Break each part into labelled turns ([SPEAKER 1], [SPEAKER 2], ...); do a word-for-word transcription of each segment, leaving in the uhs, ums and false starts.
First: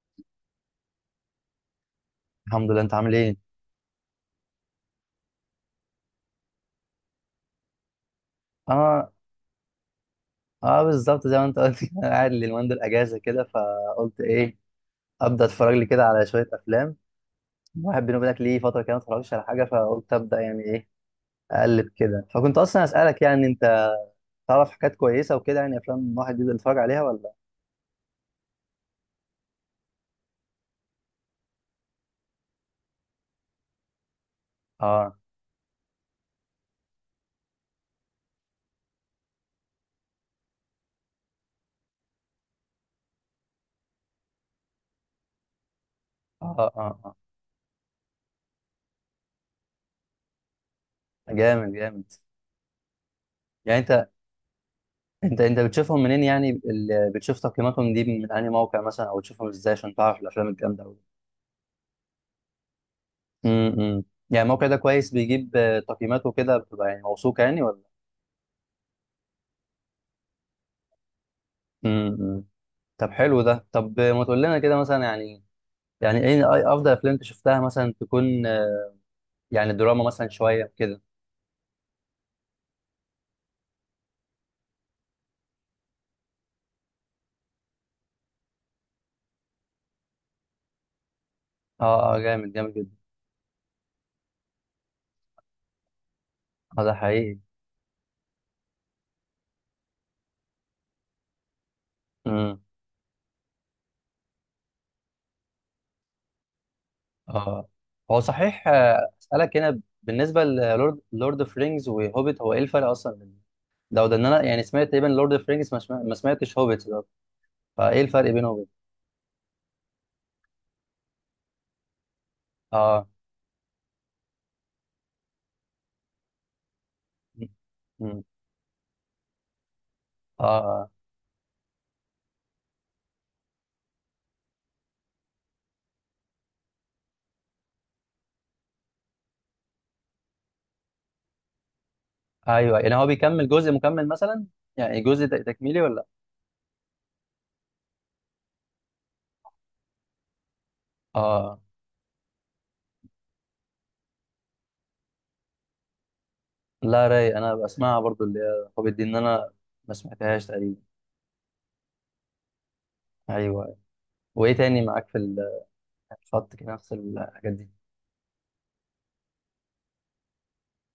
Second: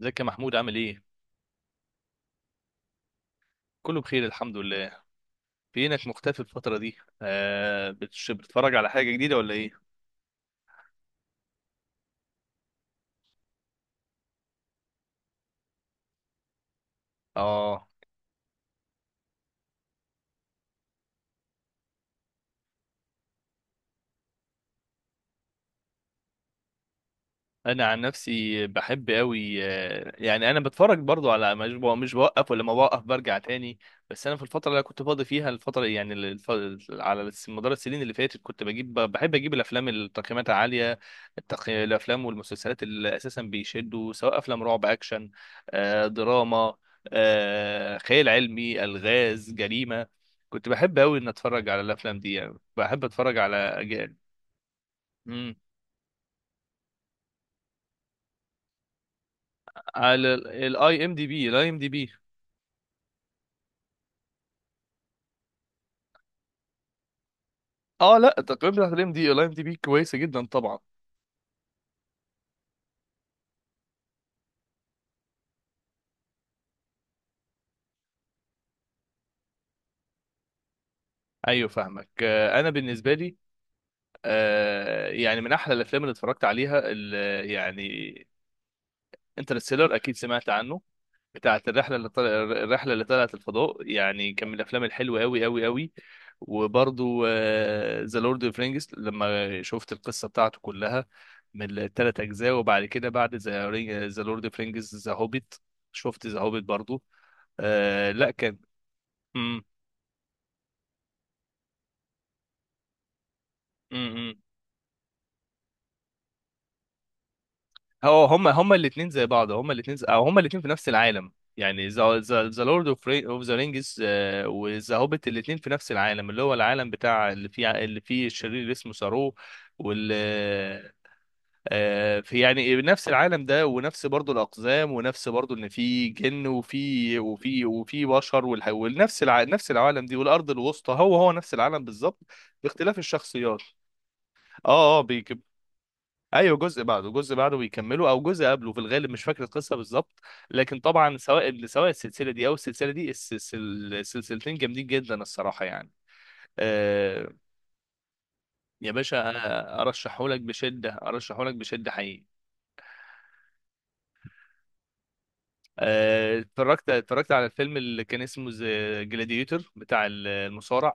[SPEAKER 1] ازيك يا محمود؟ عامل ايه؟
[SPEAKER 2] الحمد لله، انت عامل ايه؟
[SPEAKER 1] كله بخير الحمد لله. فينك مختفي الفترة دي؟ آه، بتش- بتتفرج على حاجة
[SPEAKER 2] اه
[SPEAKER 1] جديدة ولا ايه؟
[SPEAKER 2] اه بالظبط زي ما انت قلت كده، انا قاعد اليومين دول اجازه كده، فقلت ايه ابدا اتفرج لي كده على شويه افلام.
[SPEAKER 1] اه
[SPEAKER 2] الواحد بيني وبينك ليه فتره كده ما اتفرجش على حاجه، فقلت ابدا يعني ايه اقلب كده، فكنت اصلا اسالك يعني انت تعرف حاجات كويسه وكده، يعني افلام الواحد يقدر يتفرج عليها ولا؟
[SPEAKER 1] انا عن نفسي بحب قوي، آه، يعني انا بتفرج برضو على مش بو- مش بوقف، ولما بوقف برجع تاني. بس انا في الفتره اللي أنا كنت
[SPEAKER 2] اه
[SPEAKER 1] فاضي فيها الفتره يعني ال- الف... على الس- مدار السنين اللي فاتت كنت بجيب ب- بحب اجيب الافلام اللي تقييماتها عاليه. التق... الافلام والمسلسلات اللي اساسا بيشدوا، سواء افلام رعب، اكشن، آه،
[SPEAKER 2] اه
[SPEAKER 1] دراما،
[SPEAKER 2] اه اه
[SPEAKER 1] آه، خيال علمي، الغاز، جريمه. كنت بحب قوي ان اتفرج
[SPEAKER 2] جامد
[SPEAKER 1] على
[SPEAKER 2] جامد.
[SPEAKER 1] الافلام دي، يعني بحب اتفرج على
[SPEAKER 2] يعني انت
[SPEAKER 1] أج-
[SPEAKER 2] انت
[SPEAKER 1] مم.
[SPEAKER 2] انت بتشوفهم منين؟ يعني ال- بتشوف تقييماتهم دي من انهي موقع مثلا، او بتشوفهم ازاي عشان تعرف
[SPEAKER 1] على
[SPEAKER 2] الافلام الجامده؟
[SPEAKER 1] الاي ام دي بي، الاي ام دي بي.
[SPEAKER 2] امم، يعني الموقع ده كويس؟ بيجيب آه، تقييماته كده بتبقى يعني موثوقة يعني ولا؟
[SPEAKER 1] اه لا، التقييم بتاعت الام دي الاي ام دي بي كويسه جدا طبعا.
[SPEAKER 2] امم. طب حلو ده. طب آه، ما تقول لنا كده مثلا، يعني يعني ايه أي- افضل افلام انت شفتها مثلا، تكون آه، يعني دراما مثلا شوية كده.
[SPEAKER 1] ايوه فاهمك. آه، انا بالنسبه لي، آه، يعني من احلى الافلام اللي اتفرجت عليها ال- يعني انترستيلر، اكيد سمعت عنه. بتاعت الرحله اللي
[SPEAKER 2] اه اه،
[SPEAKER 1] طل...
[SPEAKER 2] جامد جامد
[SPEAKER 1] الرحله
[SPEAKER 2] جدا.
[SPEAKER 1] اللي طلعت الفضاء، يعني كان من الافلام الحلوه قوي قوي قوي.
[SPEAKER 2] اه ده
[SPEAKER 1] وبرضو
[SPEAKER 2] حقيقي.
[SPEAKER 1] ذا لورد اوف رينجز، لما شفت القصه بتاعته كلها من الثلاث اجزاء،
[SPEAKER 2] امم.
[SPEAKER 1] وبعد كده بعد ذا ذا لورد اوف رينجز ذا هوبيت، شفت ذا هوبيت برضو.
[SPEAKER 2] اه
[SPEAKER 1] آه،
[SPEAKER 2] هو
[SPEAKER 1] لا كان.
[SPEAKER 2] صحيح، آه، اسالك هنا بالنسبة للورد، لورد اوف رينجز وهوبيت، هو ايه الفرق اصلا بين ده وده؟ ان
[SPEAKER 1] مم.
[SPEAKER 2] انا يعني سمعت تقريبا لورد اوف رينجز، ما سمع- ما سمعتش هوبيت ده، فايه
[SPEAKER 1] هو
[SPEAKER 2] الفرق
[SPEAKER 1] هما
[SPEAKER 2] بينهم
[SPEAKER 1] هما
[SPEAKER 2] وبين-
[SPEAKER 1] الاثنين زي بعض، هما الاثنين او هما الاثنين في نفس العالم. يعني ذا لورد اوف
[SPEAKER 2] اه.
[SPEAKER 1] ذا رينجز، آه، وذا هوبيت الاثنين في نفس العالم، اللي هو العالم بتاع اللي فيه اللي
[SPEAKER 2] مم.
[SPEAKER 1] فيه الشرير اللي اسمه سارو وال
[SPEAKER 2] اه آه.
[SPEAKER 1] آه، في يعني نفس العالم ده، ونفس برضو الاقزام، ونفس برضو ان في جن وفي وفي وفي بشر، والح- ونفس الع... نفس العالم دي، والارض الوسطى هو هو نفس العالم بالظبط،
[SPEAKER 2] ايوه، يعني
[SPEAKER 1] باختلاف
[SPEAKER 2] هو بيكمل؟
[SPEAKER 1] الشخصيات.
[SPEAKER 2] جزء مكمل مثلا؟
[SPEAKER 1] اه
[SPEAKER 2] يعني
[SPEAKER 1] اه
[SPEAKER 2] جزء تك- تكميلي ولا لأ؟
[SPEAKER 1] ايوه، جزء بعده جزء بعده بيكملوا او جزء قبله في الغالب، مش فاكر القصه بالظبط. لكن طبعا
[SPEAKER 2] اه،
[SPEAKER 1] سواء سواء السلسله دي او السلسله دي، السلسل- السلسلتين جامدين جدا الصراحه يعني.
[SPEAKER 2] لا
[SPEAKER 1] آه،
[SPEAKER 2] راي انا بسمعها برضو، اللي هي
[SPEAKER 1] يا
[SPEAKER 2] هوبيت دي، ان
[SPEAKER 1] باشا
[SPEAKER 2] انا
[SPEAKER 1] انا
[SPEAKER 2] ما
[SPEAKER 1] ارشحهولك
[SPEAKER 2] سمعتهاش تقريبا.
[SPEAKER 1] بشده، ارشحهولك بشده حقيقي.
[SPEAKER 2] ايوه. وايه تاني معاك في ال-
[SPEAKER 1] آه،
[SPEAKER 2] الخط كده،
[SPEAKER 1] اتفرجت
[SPEAKER 2] نفس
[SPEAKER 1] اتفرجت على
[SPEAKER 2] الحاجات دي؟
[SPEAKER 1] الفيلم اللي كان اسمه جلاديتور، بتاع ال- المصارع.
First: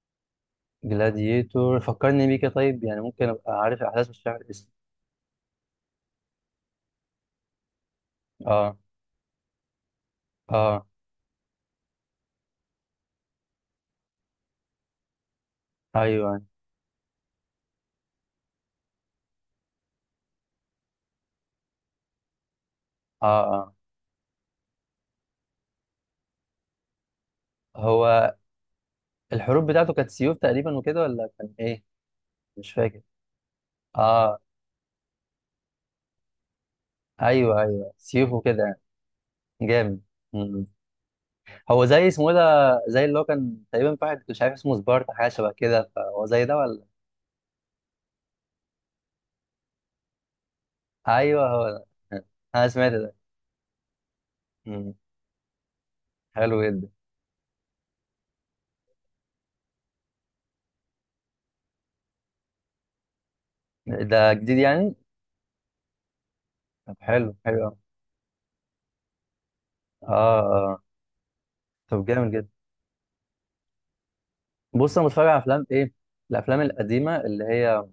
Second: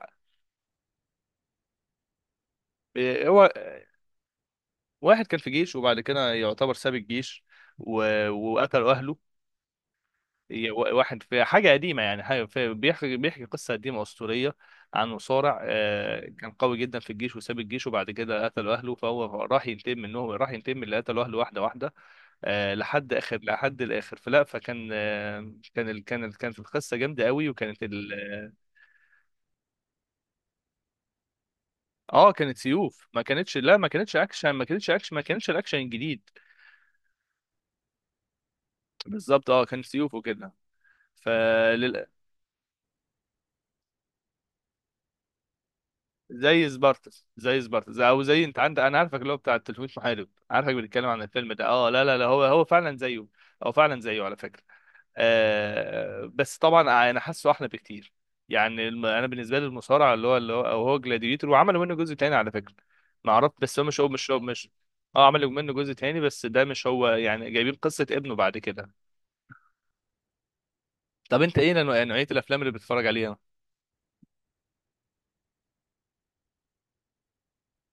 [SPEAKER 2] جلاديتور، فكرني بيه كده. طيب يعني
[SPEAKER 1] آه،
[SPEAKER 2] ممكن
[SPEAKER 1] هو
[SPEAKER 2] ابقى عارف الاحداث بس مش عارف الاسم.
[SPEAKER 1] واحد كان في جيش وبعد كده يعتبر ساب الجيش، و-
[SPEAKER 2] اه
[SPEAKER 1] وقتل اهله. ي-
[SPEAKER 2] اه.
[SPEAKER 1] و- واحد في حاجة قديمة، يعني حاجة في بيحكي بيحكي قصة قديمة أسطورية عن مصارع، آه،
[SPEAKER 2] ايوه.
[SPEAKER 1] كان قوي جدا في الجيش وساب الجيش، وبعد كده قتلوا أهله، فهو راح ينتقم منهم، راح ينتقم من اللي قتلوا أهله واحدة واحدة. آه، لحد
[SPEAKER 2] اه
[SPEAKER 1] آخر
[SPEAKER 2] اه.
[SPEAKER 1] لحد الآخر فلا، فكان آه، كان ال- كان ال- كانت القصة جامدة قوي، وكانت
[SPEAKER 2] هو
[SPEAKER 1] ال
[SPEAKER 2] الحروب بتاعته كانت سيوف تقريبا وكده، ولا كان ايه؟
[SPEAKER 1] اه كانت
[SPEAKER 2] مش فاكر.
[SPEAKER 1] سيوف، ما كانتش، لا ما كانتش
[SPEAKER 2] اه.
[SPEAKER 1] أكشن، ما كانتش أكشن، ما كانش الأكشن الجديد.
[SPEAKER 2] ايوه ايوه، سيوف وكده يعني.
[SPEAKER 1] بالظبط اه كانت
[SPEAKER 2] جامد.
[SPEAKER 1] سيوف وكده.
[SPEAKER 2] هو
[SPEAKER 1] فلل
[SPEAKER 2] زي اسمه ايه ده؟ زي اللي هو كان تقريبا في واحد مش عارف اسمه سبارتا، حاجه شبه كده، فهو زي ده
[SPEAKER 1] زي
[SPEAKER 2] ولا؟
[SPEAKER 1] سبارتس، زي سبارتس، زي- او زي انت عندك، انا عارفك اللي هو بتاع التلفوت محارب، عارفك بنتكلم عن
[SPEAKER 2] ايوه
[SPEAKER 1] الفيلم ده.
[SPEAKER 2] هو ده.
[SPEAKER 1] اه لا لا لا، هو هو
[SPEAKER 2] انا سمعت
[SPEAKER 1] فعلا
[SPEAKER 2] ده.
[SPEAKER 1] زيه، هو فعلا زيه على فكره.
[SPEAKER 2] مم.
[SPEAKER 1] آه، بس
[SPEAKER 2] حلو جدا.
[SPEAKER 1] طبعا انا حاسه احلى بكتير. يعني الم- انا بالنسبه لي المصارع اللي هو، اللي هو أو هو جلاديتور، وعملوا منه جزء تاني على فكره. ما اعرفش، بس هو مش هو مش
[SPEAKER 2] ده
[SPEAKER 1] هو
[SPEAKER 2] جديد
[SPEAKER 1] مش
[SPEAKER 2] يعني؟
[SPEAKER 1] اه عملوا منه جزء تاني بس ده مش
[SPEAKER 2] طب
[SPEAKER 1] هو،
[SPEAKER 2] حلو
[SPEAKER 1] يعني
[SPEAKER 2] حلو
[SPEAKER 1] جايبين
[SPEAKER 2] أوي.
[SPEAKER 1] قصه ابنه بعد كده.
[SPEAKER 2] اه اه.
[SPEAKER 1] طب انت ايه نوع-
[SPEAKER 2] طب
[SPEAKER 1] نوعيه
[SPEAKER 2] جامد جدا.
[SPEAKER 1] الافلام اللي بتتفرج عليها؟
[SPEAKER 2] بص، انا بتفرج على افلام ايه؟ الافلام القديمه اللي هي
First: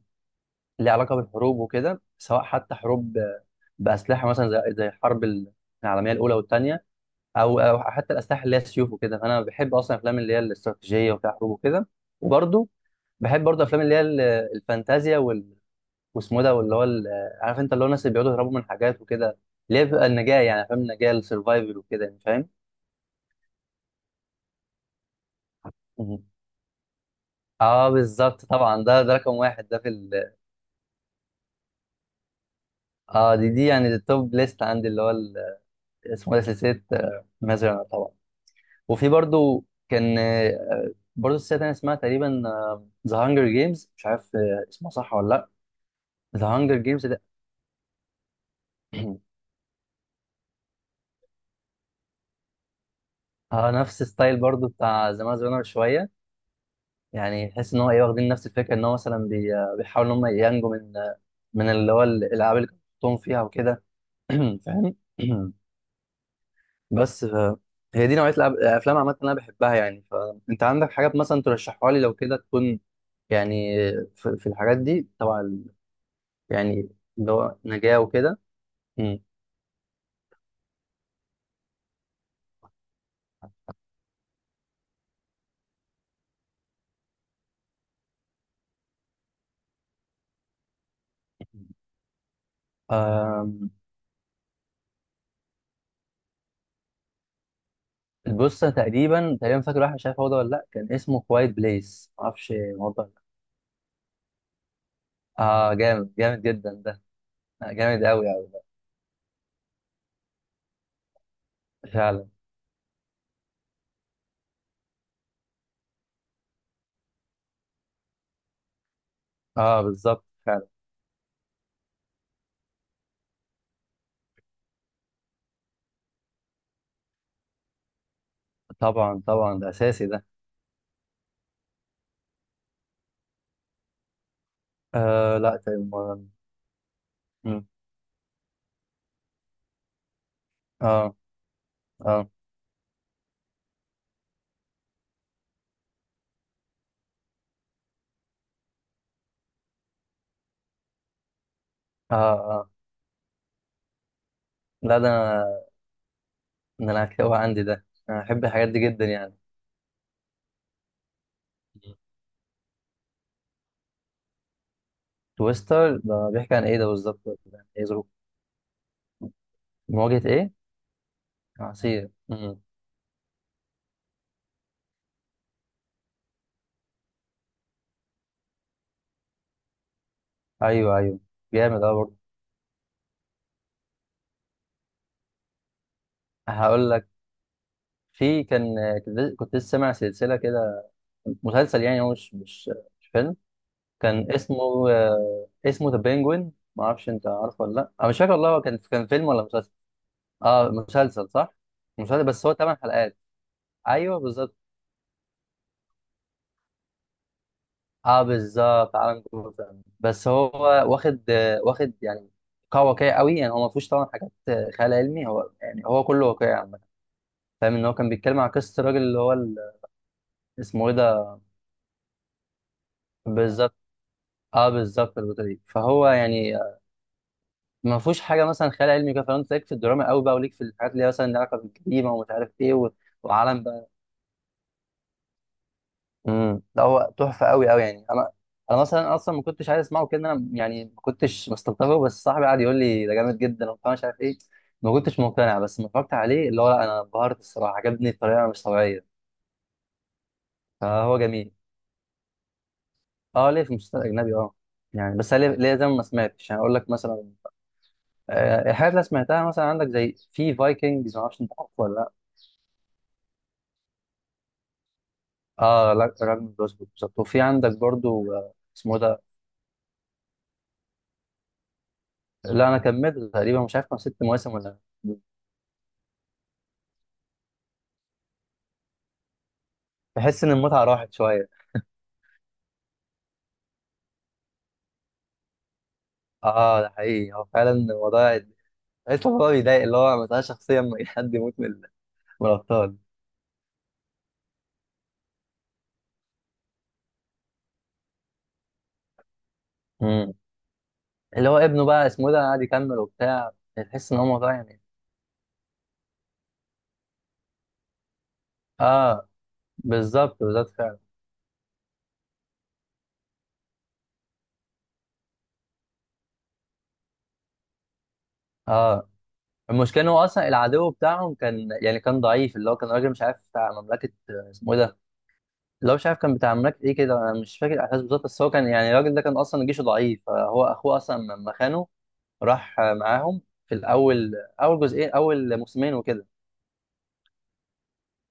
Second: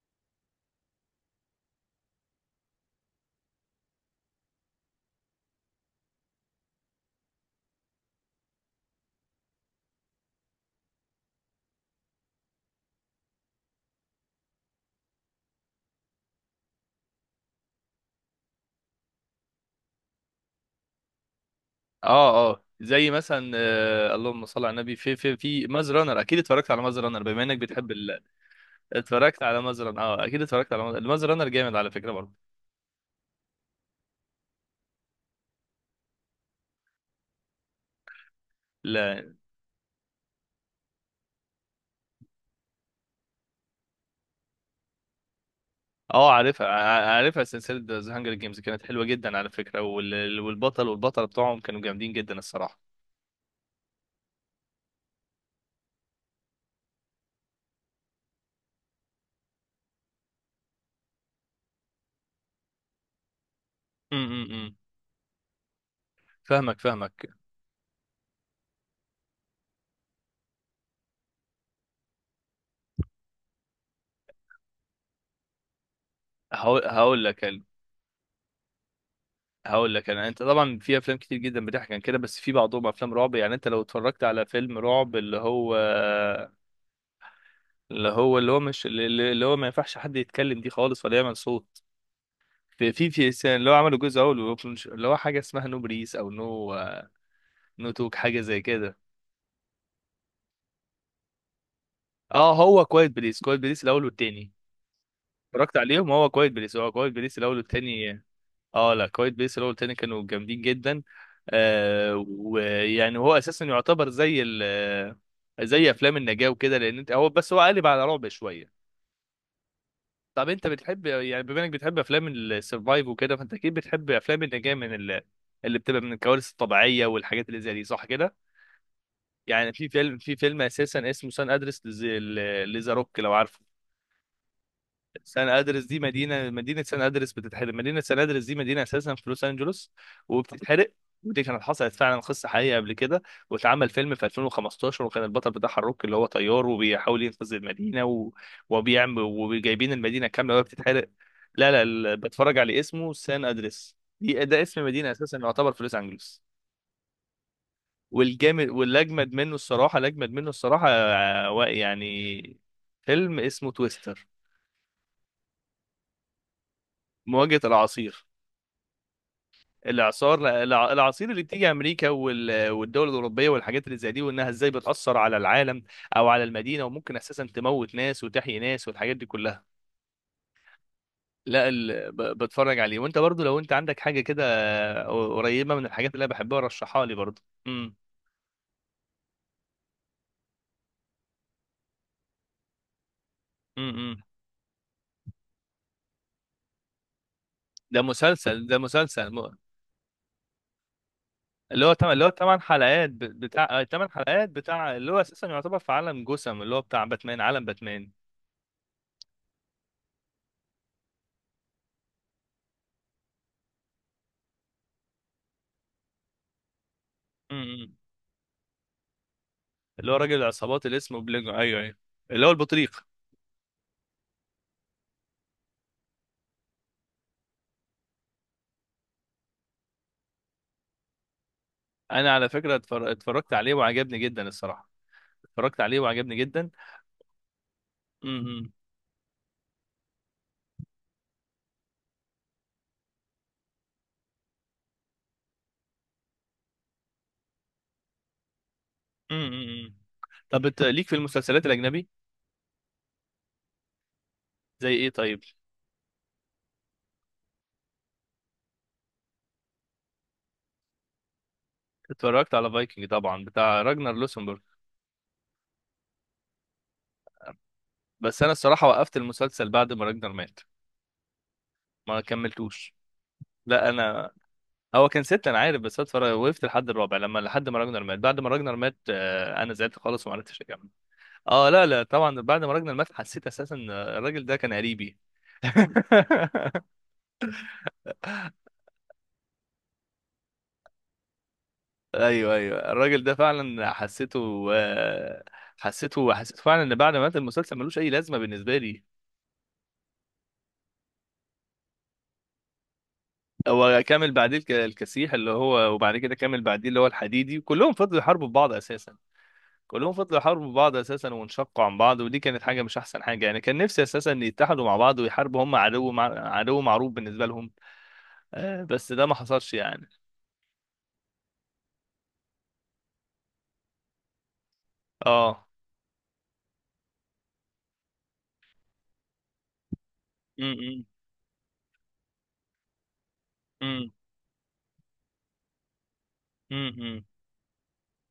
[SPEAKER 2] ليها علاقه بالحروب وكده، سواء حتى حروب ب- باسلحه مثلا، زي زي الحرب ال- العالميه الاولى والثانيه، او او حتى الاسلحه اللي هي سيوف وكده. انا بحب اصلا الافلام اللي هي الاستراتيجيه وفيها حروب وكده. وبرضه بحب برضه افلام اللي هي ال- الفانتازيا وال... واسمه ده، واللي هو ال- عارف انت اللي هو الناس اللي بيقعدوا يهربوا من حاجات وكده، اللي هي بيبقى النجاة، يعني افلام النجاة، السرفايفل وكده، يعني فاهم؟
[SPEAKER 1] اه اه زي مثلا آه، اللهم صل على النبي، في في في ماز رانر،
[SPEAKER 2] مهم.
[SPEAKER 1] اكيد اتفرجت على ماز رانر بما انك بتحب
[SPEAKER 2] اه
[SPEAKER 1] ال... آه،
[SPEAKER 2] بالظبط طبعا، ده ده رقم
[SPEAKER 1] اتفرجت على
[SPEAKER 2] واحد ده
[SPEAKER 1] ماز
[SPEAKER 2] في
[SPEAKER 1] رانر اه،
[SPEAKER 2] ال...
[SPEAKER 1] اكيد اتفرجت على ماز ماز رانر، جامد على فكره برضه.
[SPEAKER 2] اه دي دي يعني التوب ليست عندي، اللي هو ال... اسمه ده سلسلة مازرعة طبعا. وفي
[SPEAKER 1] لا،
[SPEAKER 2] برضه كان آه، برضه سلسلة تانية اسمها تقريبا ذا هانجر جيمز، مش عارف آه، اسمها صح ولا لا.
[SPEAKER 1] اه
[SPEAKER 2] ذا
[SPEAKER 1] عارفها،
[SPEAKER 2] هانجر جيمز
[SPEAKER 1] ع-
[SPEAKER 2] ده
[SPEAKER 1] عارفها، سلسله ذا هانجر جيمز كانت حلوه جدا على فكره، وال... والبطل والبطله بتوعهم كانوا جامدين جدا الصراحه.
[SPEAKER 2] اه نفس ستايل برضه بتاع ذا مازرعة شوية، يعني تحس ان هو ايه، واخدين نفس الفكره، ان هو مثلا بي- بيحاولوا ان هم ينجوا من من اللي هو الالعاب اللي كانوا بيحطوهم فيها وكده.
[SPEAKER 1] امم.
[SPEAKER 2] فاهم؟
[SPEAKER 1] فاهمك
[SPEAKER 2] بس
[SPEAKER 1] فاهمك.
[SPEAKER 2] ف... هي دي نوعيه الألعاب- الافلام عامه اللي انا بحبها، يعني فانت عندك حاجات مثلا ترشحها لي لو كده، تكون يعني في, في الحاجات دي طبعا ال-
[SPEAKER 1] هقول
[SPEAKER 2] يعني
[SPEAKER 1] هقول
[SPEAKER 2] اللي
[SPEAKER 1] لك
[SPEAKER 2] هو
[SPEAKER 1] ال-
[SPEAKER 2] نجاه وكده. مم.
[SPEAKER 1] هقول لك انا. انت طبعا في افلام كتير جدا بتحكي عن كده، بس في بعضهم افلام رعب، يعني انت لو اتفرجت على فيلم رعب، اللي هو، اللي هو اللي هو مش اللي اللي هو ما ينفعش حد يتكلم دي خالص ولا يعمل صوت. في في في إنسان، اللي
[SPEAKER 2] آم،
[SPEAKER 1] هو عملوا جزء اول وبلونش- اللي هو حاجه اسمها نو بريس او نو، نو توك، حاجه زي
[SPEAKER 2] بص أنا
[SPEAKER 1] كده.
[SPEAKER 2] تقريبا تقريبا فاكر واحد مش عارف هو ده ولا لا، كان اسمه كوايت بليس، معرفش
[SPEAKER 1] اه هو
[SPEAKER 2] هو ده ولا
[SPEAKER 1] كويت
[SPEAKER 2] لأ.
[SPEAKER 1] بليس، كويت بليس الاول والتاني،
[SPEAKER 2] اه
[SPEAKER 1] اتفرجت عليهم.
[SPEAKER 2] جامد
[SPEAKER 1] هو
[SPEAKER 2] جامد
[SPEAKER 1] كويت
[SPEAKER 2] جدا
[SPEAKER 1] بليس، هو
[SPEAKER 2] ده.
[SPEAKER 1] كويت بليس الاول
[SPEAKER 2] آه، جامد
[SPEAKER 1] والتاني.
[SPEAKER 2] قوي قوي.
[SPEAKER 1] اه لا، كويت بليس الاول والتاني كانوا جامدين جدا. آه،
[SPEAKER 2] فعلا.
[SPEAKER 1] ويعني هو اساسا يعتبر زي ال زي افلام النجاة وكده، لان انت هو بس هو قالب على رعب شويه.
[SPEAKER 2] اه بالظبط
[SPEAKER 1] طب انت
[SPEAKER 2] فعلا.
[SPEAKER 1] بتحب، يعني بما انك بتحب افلام السرفايف وكده، فانت اكيد بتحب افلام اللي جايه من ال... اللي بتبقى من الكوارث الطبيعيه والحاجات اللي زي دي، صح كده؟
[SPEAKER 2] طبعا طبعا، ده
[SPEAKER 1] يعني في
[SPEAKER 2] اساسي
[SPEAKER 1] فيلم
[SPEAKER 2] ده.
[SPEAKER 1] في فيلم اساسا اسمه سان ادرس، لذا روك، لو عارفه.
[SPEAKER 2] آه
[SPEAKER 1] سان
[SPEAKER 2] لا،
[SPEAKER 1] ادرس
[SPEAKER 2] طيب
[SPEAKER 1] دي
[SPEAKER 2] ما-
[SPEAKER 1] مدينه، مدينه سان ادرس
[SPEAKER 2] مم.
[SPEAKER 1] بتتحرق، مدينه سان ادرس دي مدينه اساسا في لوس انجلوس، وبتتحرق.
[SPEAKER 2] اه
[SPEAKER 1] ودي كانت حصلت فعلا،
[SPEAKER 2] اه
[SPEAKER 1] قصه حقيقيه قبل كده، واتعمل فيلم في ألفين وخمستاشر، وكان البطل بتاعها الروك، اللي هو طيار وبيحاول ينقذ المدينه و... وبيعمل وجايبين المدينه كامله وهي بتتحرق. لا لا
[SPEAKER 2] اه.
[SPEAKER 1] ال- بتفرج
[SPEAKER 2] اه
[SPEAKER 1] على اسمه سان ادرس، دي ده اسم
[SPEAKER 2] لا، ده
[SPEAKER 1] مدينه اساسا
[SPEAKER 2] انا،
[SPEAKER 1] يعتبر في لوس انجلوس.
[SPEAKER 2] ده انا هتلاقيه عندي، ده انا بحب
[SPEAKER 1] والجامد،
[SPEAKER 2] الحاجات دي جدا
[SPEAKER 1] والاجمد
[SPEAKER 2] يعني.
[SPEAKER 1] منه الصراحه، الاجمد منه الصراحه، آه، يعني فيلم اسمه تويستر.
[SPEAKER 2] تويستر ده بيحكي عن ايه ده بالظبط، ولا
[SPEAKER 1] مواجهه
[SPEAKER 2] يعني ايه ظروف؟
[SPEAKER 1] العصير،
[SPEAKER 2] مواجهة
[SPEAKER 1] الاعصار،
[SPEAKER 2] ايه؟
[SPEAKER 1] الع- الاعاصير اللي بتيجي امريكا
[SPEAKER 2] عصير. مم.
[SPEAKER 1] وال- والدول الاوروبيه والحاجات اللي زي دي، وانها ازاي بتاثر على العالم او على المدينه، وممكن اساسا تموت ناس وتحيي ناس، والحاجات دي كلها.
[SPEAKER 2] ايوه ايوه.
[SPEAKER 1] لا،
[SPEAKER 2] جامد اه
[SPEAKER 1] ال...
[SPEAKER 2] برضه.
[SPEAKER 1] ب- بتفرج عليه. وانت برضو لو انت عندك حاجه كده قريبه من الحاجات اللي انا بحبها
[SPEAKER 2] هقول
[SPEAKER 1] رشحها
[SPEAKER 2] لك،
[SPEAKER 1] لي برضو. امم
[SPEAKER 2] في كان كنت كنت لسه سامع سلسلة كده، مسلسل يعني، هو مش مش مش فيلم،
[SPEAKER 1] امم امم.
[SPEAKER 2] كان اسمه آه، اسمه ذا بينجوين، ما اعرفش انت عارفه ولا لا.
[SPEAKER 1] ده
[SPEAKER 2] انا مش فاكر والله
[SPEAKER 1] مسلسل،
[SPEAKER 2] هو
[SPEAKER 1] ده
[SPEAKER 2] كان، كان فيلم
[SPEAKER 1] مسلسل، م...
[SPEAKER 2] ولا مسلسل؟ اه مسلسل، صح.
[SPEAKER 1] اللي هو تم... اللي
[SPEAKER 2] مسلسل
[SPEAKER 1] هو
[SPEAKER 2] بس هو
[SPEAKER 1] ثمان
[SPEAKER 2] ثمان
[SPEAKER 1] حلقات، ب-
[SPEAKER 2] حلقات؟
[SPEAKER 1] بتاع ثمان
[SPEAKER 2] ايوه
[SPEAKER 1] حلقات،
[SPEAKER 2] بالظبط.
[SPEAKER 1] بتاع اللي هو اساسا يعتبر في عالم جسم، اللي هو بتاع باتمان، عالم باتمان.
[SPEAKER 2] اه بالظبط، عالم جوثام، بس هو واخد آه، واخد يعني قوة واقعية قوي يعني. هو ما فيهوش طبعا حاجات آه، خيال علمي، هو يعني هو كله واقعي عامة.
[SPEAKER 1] امم
[SPEAKER 2] فاهم ان هو
[SPEAKER 1] امم.
[SPEAKER 2] كان بيتكلم عن قصة الراجل اللي هو ال-،
[SPEAKER 1] اللي هو راجل العصابات
[SPEAKER 2] اسمه ايه
[SPEAKER 1] اللي اسمه
[SPEAKER 2] ده؟
[SPEAKER 1] بلينجو، ايوه ايوه، اللي هو البطريق.
[SPEAKER 2] بالظبط. اه بالظبط، البطولة دي، فهو يعني آه، ما فيهوش حاجة مثلا خيال علمي كده، فانت ليك في الدراما قوي بقى، وليك في الحاجات اللي هي مثلا لها علاقة بالجريمة، ومش
[SPEAKER 1] انا على
[SPEAKER 2] عارف ايه
[SPEAKER 1] فكره
[SPEAKER 2] و-
[SPEAKER 1] اتفر- اتفرجت عليه
[SPEAKER 2] وعالم.
[SPEAKER 1] وعجبني جدا الصراحه، اتفرجت عليه وعجبني
[SPEAKER 2] امم
[SPEAKER 1] جدا.
[SPEAKER 2] ده هو تحفه قوي قوي يعني. انا
[SPEAKER 1] امم
[SPEAKER 2] انا مثلا اصلا ما كنتش عايز اسمعه كده، انا يعني ما كنتش مستلطفه، بس صاحبي قعد يقول لي ده جامد جدا وبتاع، مش عارف ايه. ما كنتش مقتنع، بس لما اتفرجت عليه اللي هو، لا انا انبهرت الصراحه، عجبني بطريقه مش طبيعيه،
[SPEAKER 1] امم. طب انت ليك في
[SPEAKER 2] فهو جميل.
[SPEAKER 1] المسلسلات الاجنبي؟
[SPEAKER 2] اه ليه في المسلسلات الاجنبي اه،
[SPEAKER 1] زي ايه
[SPEAKER 2] يعني بس
[SPEAKER 1] طيب؟
[SPEAKER 2] ليه ليه زي ما ما سمعتش، يعني اقول لك مثلا آه، الحاجات اللي سمعتها مثلا عندك، زي في فايكنجز، ما اعرفش انت عارفه ولا لا.
[SPEAKER 1] اتفرجت على فايكنج طبعا، بتاع راجنر لوسنبورغ.
[SPEAKER 2] اه لا، راجل بروسبوت بالظبط. وفي عندك برضو
[SPEAKER 1] بس انا
[SPEAKER 2] آه،
[SPEAKER 1] الصراحه
[SPEAKER 2] اسمه إيه
[SPEAKER 1] وقفت
[SPEAKER 2] ده؟
[SPEAKER 1] المسلسل بعد ما راجنر مات، ما
[SPEAKER 2] لا انا
[SPEAKER 1] كملتوش.
[SPEAKER 2] كملت تقريبا، مش عارف
[SPEAKER 1] لا
[SPEAKER 2] كان ست
[SPEAKER 1] انا،
[SPEAKER 2] مواسم ولا.
[SPEAKER 1] هو كان ستة انا عارف، بس اتفرج وقفت لحد الرابع، لما لحد ما راجنر مات. بعد ما راجنر مات آه، انا زعلت خالص وما
[SPEAKER 2] بحس ان
[SPEAKER 1] عرفتش
[SPEAKER 2] المتعه
[SPEAKER 1] اكمل.
[SPEAKER 2] راحت شويه.
[SPEAKER 1] اه لا لا طبعا، بعد ما راجنر مات حسيت اساسا إن الراجل ده كان قريبي.
[SPEAKER 2] اه ده حقيقي، هو فعلا الموضوع، بحس الموضوع بيضايق اللي هو مثلا شخصيا، إن أي حد يموت من ال- من
[SPEAKER 1] ايوه ايوه،
[SPEAKER 2] الابطال.
[SPEAKER 1] الراجل ده فعلا حسيته آه، حسيته، حسيته فعلا ان بعد ما مات المسلسل ملوش اي لازمه بالنسبه لي.
[SPEAKER 2] مم. اللي هو ابنه بقى اسمه إيه ده، قاعد يكمل وبتاع.
[SPEAKER 1] هو
[SPEAKER 2] تحس ان هو
[SPEAKER 1] كمل
[SPEAKER 2] موضوع
[SPEAKER 1] بعديه الك-
[SPEAKER 2] يعني.
[SPEAKER 1] الكسيح اللي هو، وبعد كده كمل بعديه اللي هو الحديدي، كلهم فضلوا يحاربوا بعض اساسا،
[SPEAKER 2] اه
[SPEAKER 1] كلهم
[SPEAKER 2] بالظبط
[SPEAKER 1] فضلوا
[SPEAKER 2] بالظبط
[SPEAKER 1] يحاربوا بعض
[SPEAKER 2] فعلا.
[SPEAKER 1] اساسا وانشقوا عن بعض، ودي كانت حاجه مش احسن حاجه، يعني كان نفسي اساسا ان يتحدوا مع بعض ويحاربوا هم عدو مع... عدو معروف بالنسبه لهم. آه،
[SPEAKER 2] اه.
[SPEAKER 1] بس ده ما حصلش
[SPEAKER 2] المشكله ان
[SPEAKER 1] يعني.
[SPEAKER 2] هو اصلا العدو بتاعهم كان يعني كان ضعيف، اللي هو كان راجل مش عارف بتاع مملكه، آه، اسمه ايه ده،
[SPEAKER 1] اه
[SPEAKER 2] اللي هو مش عارف كان بتاع مملكه ايه كده، انا مش فاكر الاحداث بالظبط، بس هو كان يعني الراجل ده كان اصلا جيشه ضعيف، فهو اخوه
[SPEAKER 1] امم
[SPEAKER 2] اصلا لما خانه راح معاهم في الاول، اول جزئين، اول موسمين وكده.
[SPEAKER 1] امم.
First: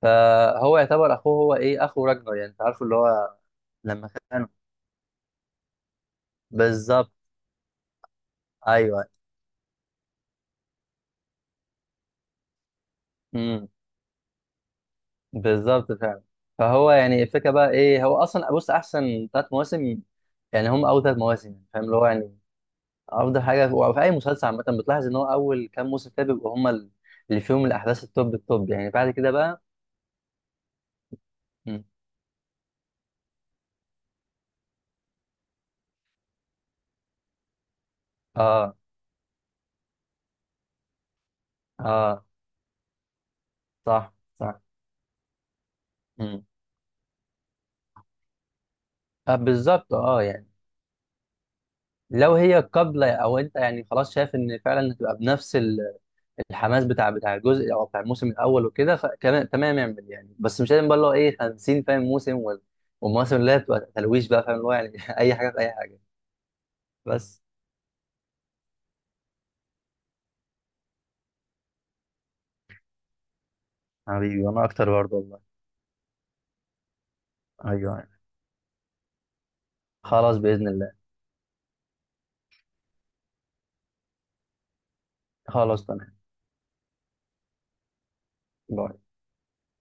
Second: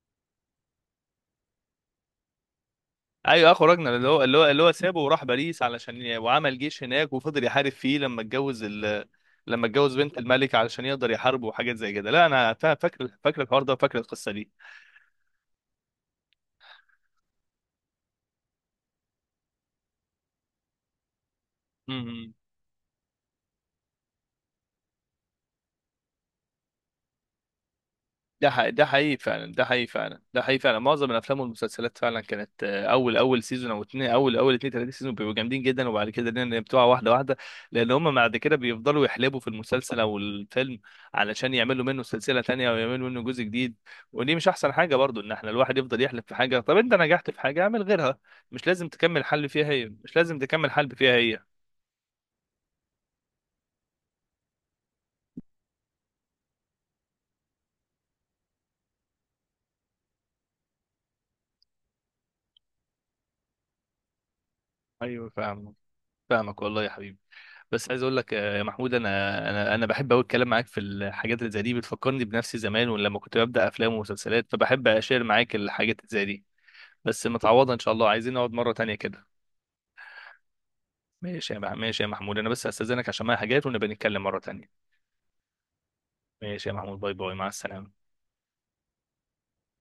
[SPEAKER 2] فهو يعتبر اخوه، هو ايه اخو راجنر يعني، انت عارفه اللي هو
[SPEAKER 1] ايوه، اخو راجنر، اللي
[SPEAKER 2] لما
[SPEAKER 1] هو اللي هو
[SPEAKER 2] خانه.
[SPEAKER 1] اللي هو سابه وراح باريس علشان ي- وعمل جيش
[SPEAKER 2] بالظبط.
[SPEAKER 1] هناك وفضل يحارب فيه لما اتجوز
[SPEAKER 2] ايوه.
[SPEAKER 1] ال... لما اتجوز بنت الملك علشان يقدر يحاربه وحاجات زي كده. لا انا فا- فاكر، فاكر الحوار
[SPEAKER 2] امم.
[SPEAKER 1] ده وفاكر القصه
[SPEAKER 2] بالظبط فعلا. فهو يعني الفكره بقى ايه، هو اصلا بص احسن ثلاث مواسم، يعني هم اول ثلاث مواسم يعني، فاهم اللي هو
[SPEAKER 1] دي.
[SPEAKER 2] يعني افضل حاجه. وفي اي مسلسل عامه بتلاحظ ان هو اول كام موسم كده بيبقوا هم اللي فيهم الاحداث التوب
[SPEAKER 1] ده
[SPEAKER 2] التوب،
[SPEAKER 1] حقيقي، ده
[SPEAKER 2] يعني بعد
[SPEAKER 1] حقيقي
[SPEAKER 2] كده
[SPEAKER 1] فعلا،
[SPEAKER 2] بقى.
[SPEAKER 1] ده حقيقي فعلا، ده حقيقي فعلا، معظم الافلام
[SPEAKER 2] مم.
[SPEAKER 1] والمسلسلات فعلا كانت آه، اول اول سيزون او اتنين، اول اول اتنين تلاته سيزون بيبقوا جامدين جدا، وبعد كده الدنيا بتقع واحده واحده. لان هم بعد كده
[SPEAKER 2] اه
[SPEAKER 1] بيفضلوا يحلبوا في المسلسل او الفيلم علشان يعملوا منه
[SPEAKER 2] اه.
[SPEAKER 1] سلسله تانيه او يعملوا منه جزء جديد.
[SPEAKER 2] صح.
[SPEAKER 1] ودي مش
[SPEAKER 2] صح.
[SPEAKER 1] احسن حاجه برضو ان احنا الواحد يفضل يحلب في
[SPEAKER 2] مم.
[SPEAKER 1] حاجه. طب انت نجحت في حاجه، اعمل غيرها. مش لازم تكمل
[SPEAKER 2] آه
[SPEAKER 1] حل فيها هي،
[SPEAKER 2] بالظبط،
[SPEAKER 1] مش
[SPEAKER 2] اه
[SPEAKER 1] لازم
[SPEAKER 2] يعني
[SPEAKER 1] تكمل حل فيها هي.
[SPEAKER 2] لو هي قابلة، أو أنت يعني خلاص شايف إن فعلا هتبقى بنفس ال- الحماس بتاع بتاع الجزء أو بتاع الموسم الأول وكده، فكمان تمام، اعمل يعني، بس مش لازم بقى اللي هو إيه خمسين فاهم موسم وال- والمواسم اللي هي بتبقى تلويش بقى، فاهم اللي هو يعني
[SPEAKER 1] ايوه
[SPEAKER 2] أي حاجة في أي
[SPEAKER 1] فاهمك،
[SPEAKER 2] حاجة.
[SPEAKER 1] فاهمك والله يا حبيبي.
[SPEAKER 2] بس.
[SPEAKER 1] بس عايز اقول لك آه، يا محمود، انا انا انا بحب قوي الكلام معاك في الحاجات اللي زي دي، بتفكرني بنفسي زمان ولما كنت ببدا افلام
[SPEAKER 2] حبيبي
[SPEAKER 1] ومسلسلات،
[SPEAKER 2] وأنا
[SPEAKER 1] فبحب
[SPEAKER 2] أكتر برضه
[SPEAKER 1] اشير
[SPEAKER 2] والله.
[SPEAKER 1] معاك الحاجات اللي زي دي. بس
[SPEAKER 2] أيوه
[SPEAKER 1] متعوضه ان شاء
[SPEAKER 2] أيوة.
[SPEAKER 1] الله، عايزين نقعد مره تانية كده.
[SPEAKER 2] خلاص بإذن الله.
[SPEAKER 1] ماشي يا مع- ماشي يا محمود، انا بس استاذنك عشان معايا حاجات، ونبقى نتكلم مره تانية.
[SPEAKER 2] خلاص تمام.
[SPEAKER 1] ماشي يا محمود، باي باي، مع السلامه.
[SPEAKER 2] باي.